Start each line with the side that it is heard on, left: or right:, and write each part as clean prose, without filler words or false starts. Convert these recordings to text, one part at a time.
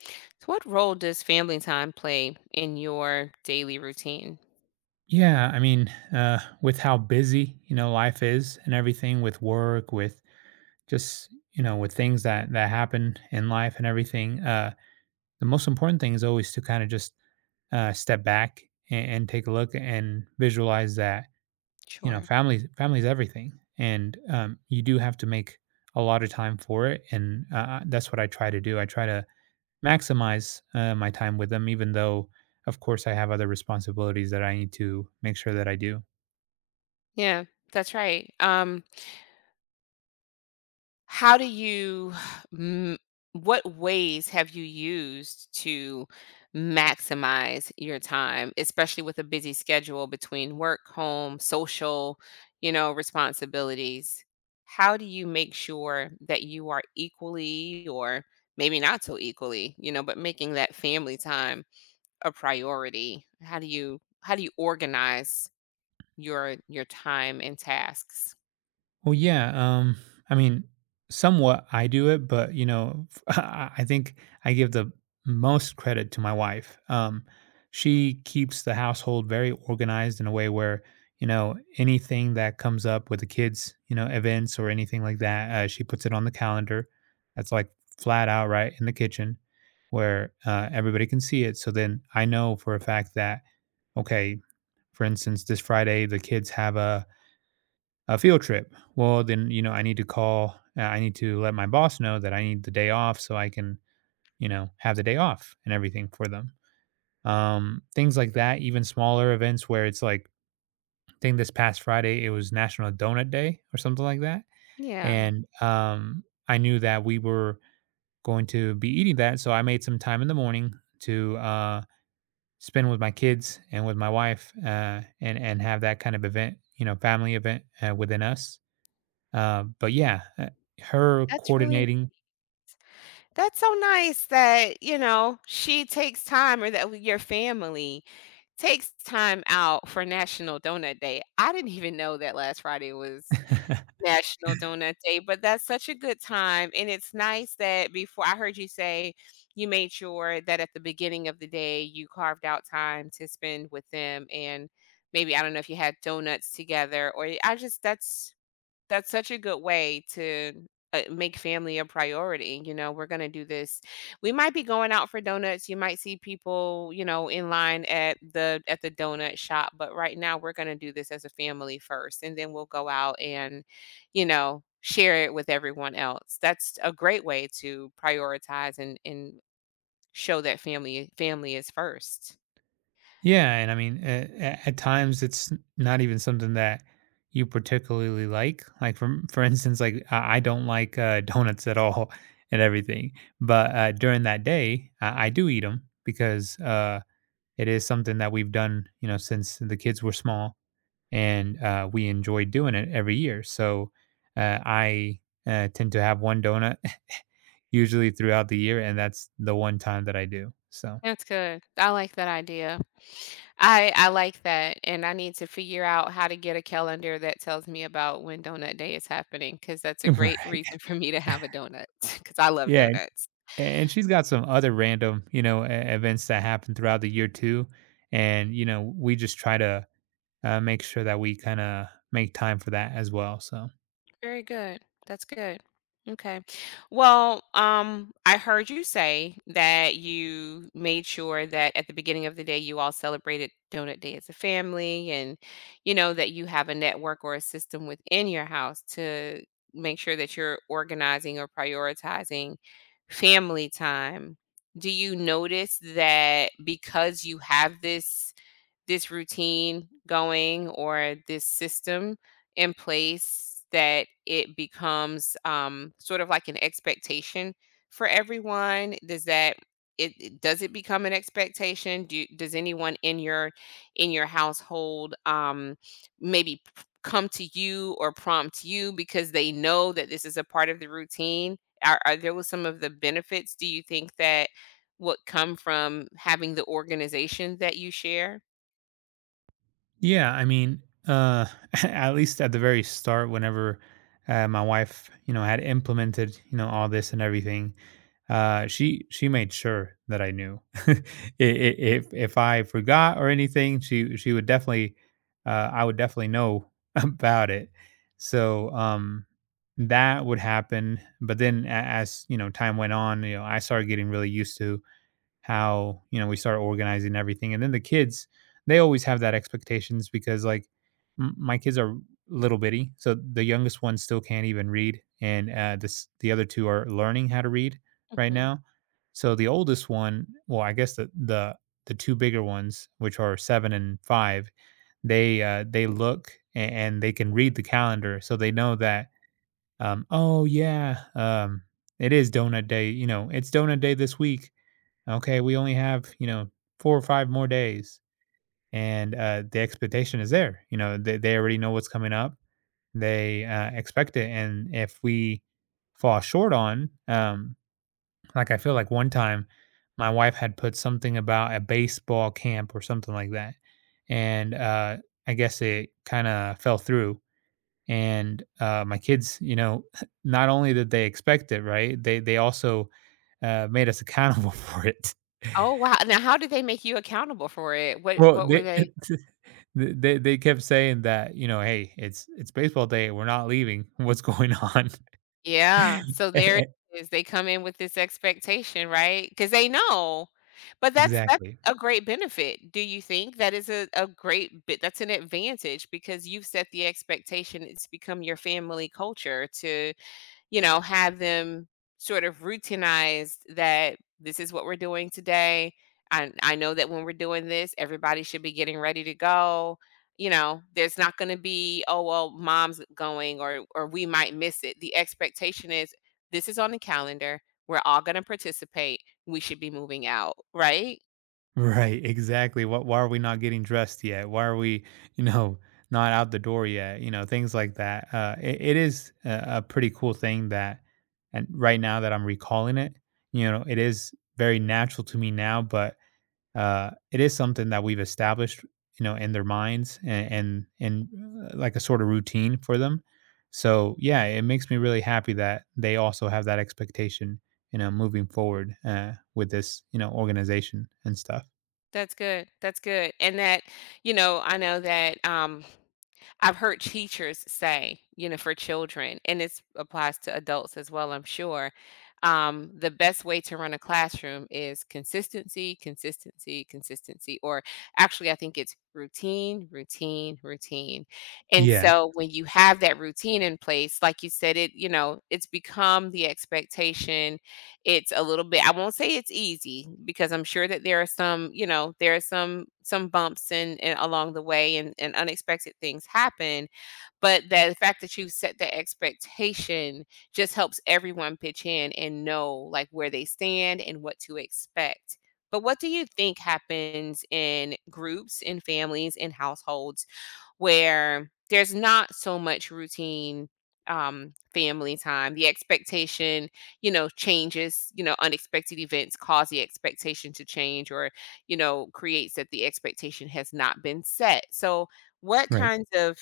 left: So what role does family time play in your daily routine?
right: Yeah, I mean, with how busy life is and everything, with work, with just with things that happen in life and everything, the most important thing is always to kind of just step back and take a look and visualize that
left: Sure.
right: family's everything, and you do have to make a lot of time for it, and that's what I try to do. I try to maximize my time with them, even though, of course, I have other responsibilities that I need to make sure that I do.
left: Yeah, that's right. How do you, m- what ways have you used to maximize your time, especially with a busy schedule between work, home, social, you know, responsibilities? How do you make sure that you are equally or maybe not so equally, you know, but making that family time a priority? How do you organize your time and tasks?
right: Well, yeah. Um, I mean, somewhat I do it, but I think I give the most credit to my wife. She keeps the household very organized in a way where anything that comes up with the kids, events or anything like that, she puts it on the calendar. That's like flat out right in the kitchen, where everybody can see it. So then I know for a fact that okay, for instance, this Friday the kids have a field trip. Well, then, I need to let my boss know that I need the day off so I can, have the day off and everything for them. Things like that, even smaller events where it's like, I think this past Friday, it was National Donut Day or something like that.
left: Yeah,
right: And I knew that we were going to be eating that. So I made some time in the morning to spend with my kids and with my wife and have that kind of event, family event within us. But yeah, her
left: that's really,
right: coordinating
left: that's so nice that, you know, she takes time, or that your family takes time out for National Donut Day. I didn't even know that last Friday was National Donut Day, but that's such a good time, and it's nice that before I heard you say you made sure that at the beginning of the day, you carved out time to spend with them, and maybe, I don't know if you had donuts together or I just, that's such a good way to make family a priority. You know, "We're gonna do this." We might be going out for donuts, you might see people, you know, in line at the donut shop, but right now we're gonna do this as a family first, and then we'll go out and, you know, share it with everyone else. That's a great way to prioritize and show that family, family is first.
right: yeah, and I mean, at times it's not even something that you particularly like. Like for instance, like I don't like donuts at all and everything, but during that day, I do eat them because it is something that we've done, since the kids were small, and we enjoy doing it every year. So I tend to have one donut usually throughout the year, and that's the one time that I do. So.
left: That's good. I like that idea. I like that, and I need to figure out how to get a calendar that tells me about when donut day is happening, because that's a great
right: Right.
left: reason for me to have a donut because I love
right: Yeah,
left: donuts.
right: and she's got some other random, e events that happen throughout the year too, and, we just try to, make sure that we kinda make time for that as well, so
left: Very good. That's good. Okay. Well, I heard you say that you made sure that at the beginning of the day you all celebrated Donut Day as a family, and you know that you have a network or a system within your house to make sure that you're organizing or prioritizing family time. Do you notice that because you have this routine going, or this system in place, that it becomes, sort of like an expectation for everyone? Does that, does it become an expectation? Do Does anyone in your, in your household, maybe come to you or prompt you because they know that this is a part of the routine? Are there was some of the benefits, do you think, that what come from having the organization that you share?
right: Yeah, I mean, uh, at least at the very start, whenever, my wife, had implemented, all this and everything. She made sure that I knew. I- if I forgot or anything, she would definitely, I would definitely know about it. So that would happen. But then as time went on, I started getting really used to how, we start organizing everything. And then the kids, they always have that expectations because like my kids are little bitty. So the youngest one still can't even read. And the other two are learning how to read right
left: Mhm.
right: now. So the oldest one, well, I guess the two bigger ones, which are 7 and 5, they look and they can read the calendar, so they know that oh yeah, it is donut day. You know, it's donut day this week, okay, we only have, 4 or 5 more days. And the expectation is there. You know, they already know what's coming up. They expect it. And if we fall short on, like I feel like one time my wife had put something about a baseball camp or something like that. And I guess it kind of fell through. And my kids, not only did they expect it, right? They also made us accountable for it.
left: Oh, wow. Now how did they make you accountable for it? What
right: Well,
left: what were
right: they
left: they?
right: th they kept saying that, "Hey, it's baseball day, we're not leaving. What's going on?"
left: Yeah. So there it
right: Eh,
left: is. They come in with this expectation, right? Because they know. But that's
right: Exactly.
left: a great benefit. Do you think that is a great bit, that's an advantage because you've set the expectation? It's become your family culture to, you know, have them sort of routinized, that this is what we're doing today. I know that when we're doing this, everybody should be getting ready to go. You know, there's not going to be, oh, well, mom's going, or we might miss it. The expectation is this is on the calendar. We're all going to participate. We should be moving out, right?
right: Right, exactly. "What Why are we not getting dressed yet? Why are we, you know, not out the door yet?" You know, things like that. It is a pretty cool thing that and right now that I'm recalling it, it is very natural to me now, but it is something that we've established, in their minds and like a sort of routine for them. So yeah, it makes me really happy that they also have that expectation, moving forward with this, organization and stuff.
left: That's good. That's good. And that, you know, I know that, I've heard teachers say, you know, for children, and this applies to adults as well, I'm sure. The best way to run a classroom is consistency, consistency, consistency, or actually, I think it's routine, routine, routine. And
right: Yeah.
left: so when you have that routine in place, like you said, it, you know, it's become the expectation. It's a little bit, I won't say it's easy, because I'm sure that there are some, you know, there are some bumps and along the way, and unexpected things happen, but the fact that you set the expectation just helps everyone pitch in and know, like, where they stand and what to expect. But what do you think happens in groups, in families, in households where there's not so much routine, family time, the expectation, you know, changes, you know, unexpected events cause the expectation to change, or, you know, creates that the expectation has not been set. So what
right: Right.
left: kinds of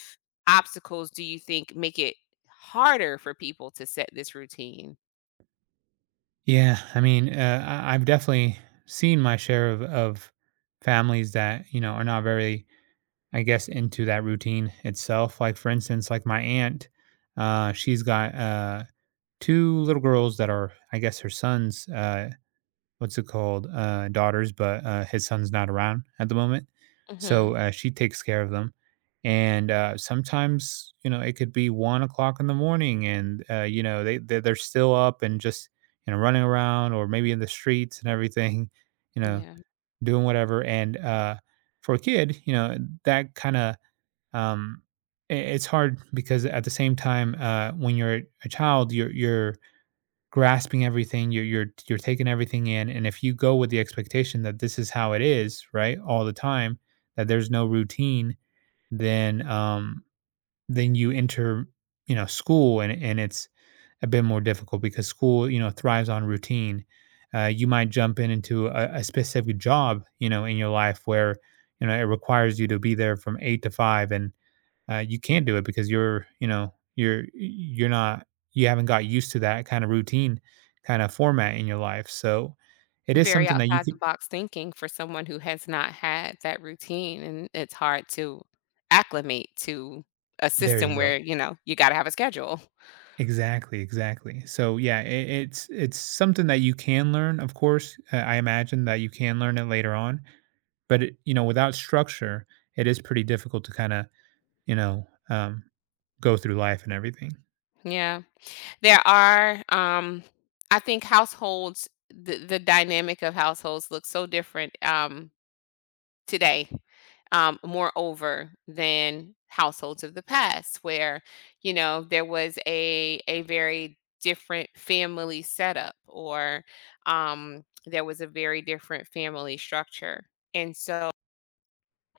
left: obstacles do you think make it harder for people to set this routine?
right: Yeah, I mean, I've definitely seen my share of families that are not very, I guess, into that routine itself. Like, for instance, like my aunt, she's got two little girls that are, I guess, her son's, what's it called, daughters, but his son's not around at the moment.
left: Mm-hmm.
right: So she takes care of them. And sometimes, it could be 1 o'clock in the morning and, they're still up and just, running around or maybe in the streets and everything, you know,
left: Yeah.
right: doing whatever. And for a kid, that kind of um, it's hard because at the same time, when you're a child, you're grasping everything, you're taking everything in, and if you go with the expectation that this is how it is, right, all the time, that there's no routine, then um, then you enter, school, and it's a bit more difficult because school, thrives on routine. You might jump in into a specific job, in your life where it requires you to be there from 8 to 5, and you can't do it because you're not, you haven't got used to that kind of routine kind of format in your life, so it is
left: Very
right: something that you
left: outside the
right: could
left: box thinking for someone who has not had that routine, and it's hard to acclimate to a
right: there you
left: system
right: go,
left: where, you know, you gotta have a schedule.
right: exactly, exactly. So yeah, it's something that you can learn, of course. I imagine that you can learn it later on, but without structure, it is pretty difficult to kind of, you know um, go through life and everything.
left: Yeah. There are, I think households, the dynamic of households looks so different, today, moreover than households of the past, where, you know, there was a very different family setup, or, there was a very different family structure, and so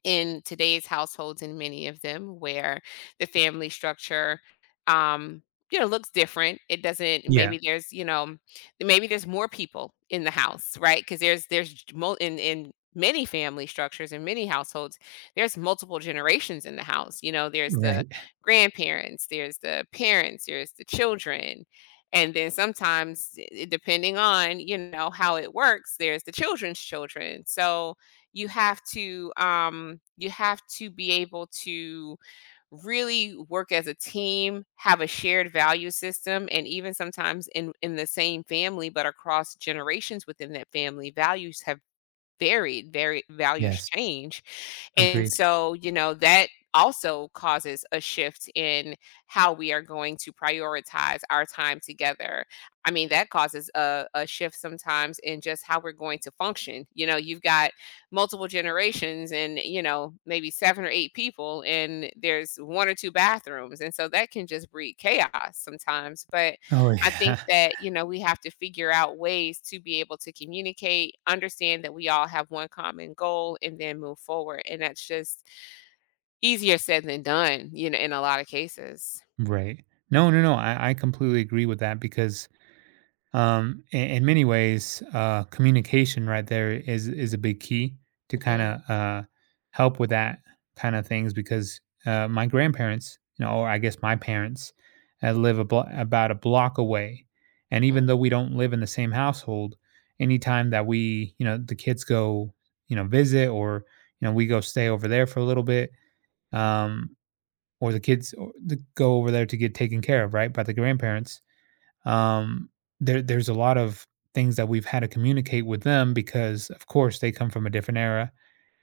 left: in today's households, in many of them where the family structure, um you know, looks different, it doesn't,
right: Yeah.
left: maybe there's, you know, maybe there's more people in the house, right? Because there's j- mul in many family structures, in many households, there's multiple generations in the house. You know, there's the
right: Right.
left: grandparents, there's the parents, there's the children, and then sometimes, depending on, you know, how it works, there's the children's children. So you have to, you have to be able to really work as a team, have a shared value system. And even sometimes in the same family, but across generations within that family, values have varied, very, values
right: Yes.
left: change. And
right: Agreed.
left: so, you know, that also causes a shift in how we are going to prioritize our time together. I mean, that causes a shift sometimes in just how we're going to function. You know, you've got multiple generations and, you know, maybe seven or eight people, and there's one or two bathrooms. And so that can just breed chaos sometimes. But
right: Oh
left: I think
right: yeah.
left: that, you know, we have to figure out ways to be able to communicate, understand that we all have one common goal, and then move forward. And that's just easier said than done, you know, in a lot of cases.
right: Right. No, no, no. I completely agree with that because in many ways, communication right there is a big key to kind
left: Hmm.
right: of help with that kind of things because my grandparents, or I guess my parents live about a block away. And
left: Hmm.
right: even though we don't live in the same household, anytime that we, the kids go, visit or we go stay over there for a little bit, um or the kids or go over there to get taken care of, right, by the grandparents. Um, there's a lot of things that we've had to communicate with them because, of course, they come from a different era,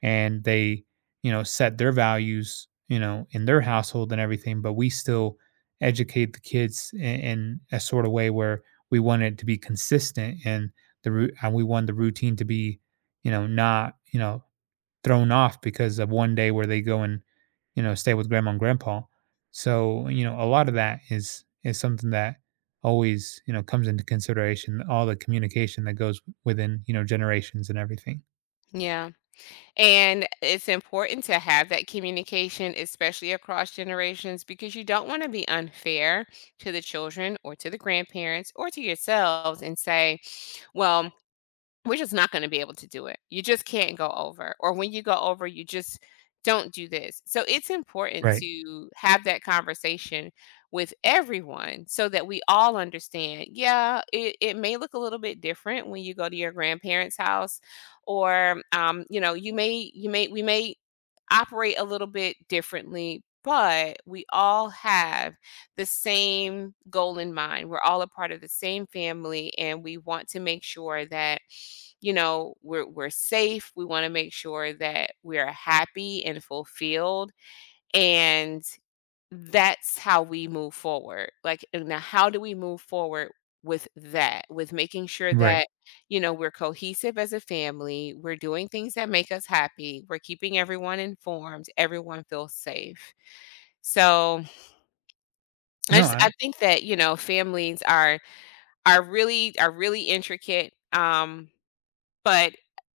right: and they, set their values, in their household and everything. But we still educate the kids in a sort of way where we want it to be consistent and and we want the routine to be, not, thrown off because of one day where they go and, stay with grandma and grandpa. So, a lot of that is something that always, comes into consideration, all the communication that goes within, generations and everything.
left: Yeah. And it's important to have that communication, especially across generations, because you don't want to be unfair to the children or to the grandparents or to yourselves and say, well, we're just not gonna be able to do it. You just can't go over, or when you go over, you just don't do this. So it's important
right: Right.
left: to have that conversation with everyone so that we all understand, yeah, it may look a little bit different when you go to your grandparents' house, or, you know, you may we may operate a little bit differently, but we all have the same goal in mind. We're all a part of the same family, and we want to make sure that, you know, we're safe. We want to make sure that we are happy and fulfilled, and that's how we move forward. Like, and now how do we move forward with that? With making sure
right: Right.
left: that, you know, we're cohesive as a family, we're doing things that make us happy, we're keeping everyone informed, everyone feels safe. So, I
right: No,
left: just, I think that, you know, families are really, are really intricate. But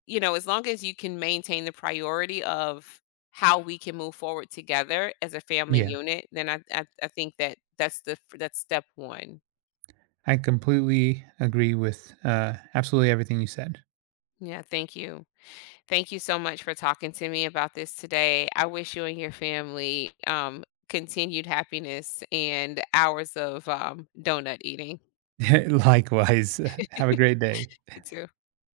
left: you know, as long as you can maintain the priority of how we can move forward together as a family
right: yeah,
left: unit, then I think that that's the, that's step one.
right: I completely agree with absolutely everything you said.
left: Yeah, thank you. Thank you so much for talking to me about this today. I wish you and your family, continued happiness and hours of, donut eating.
right: Likewise. Have a great day.
left: You too.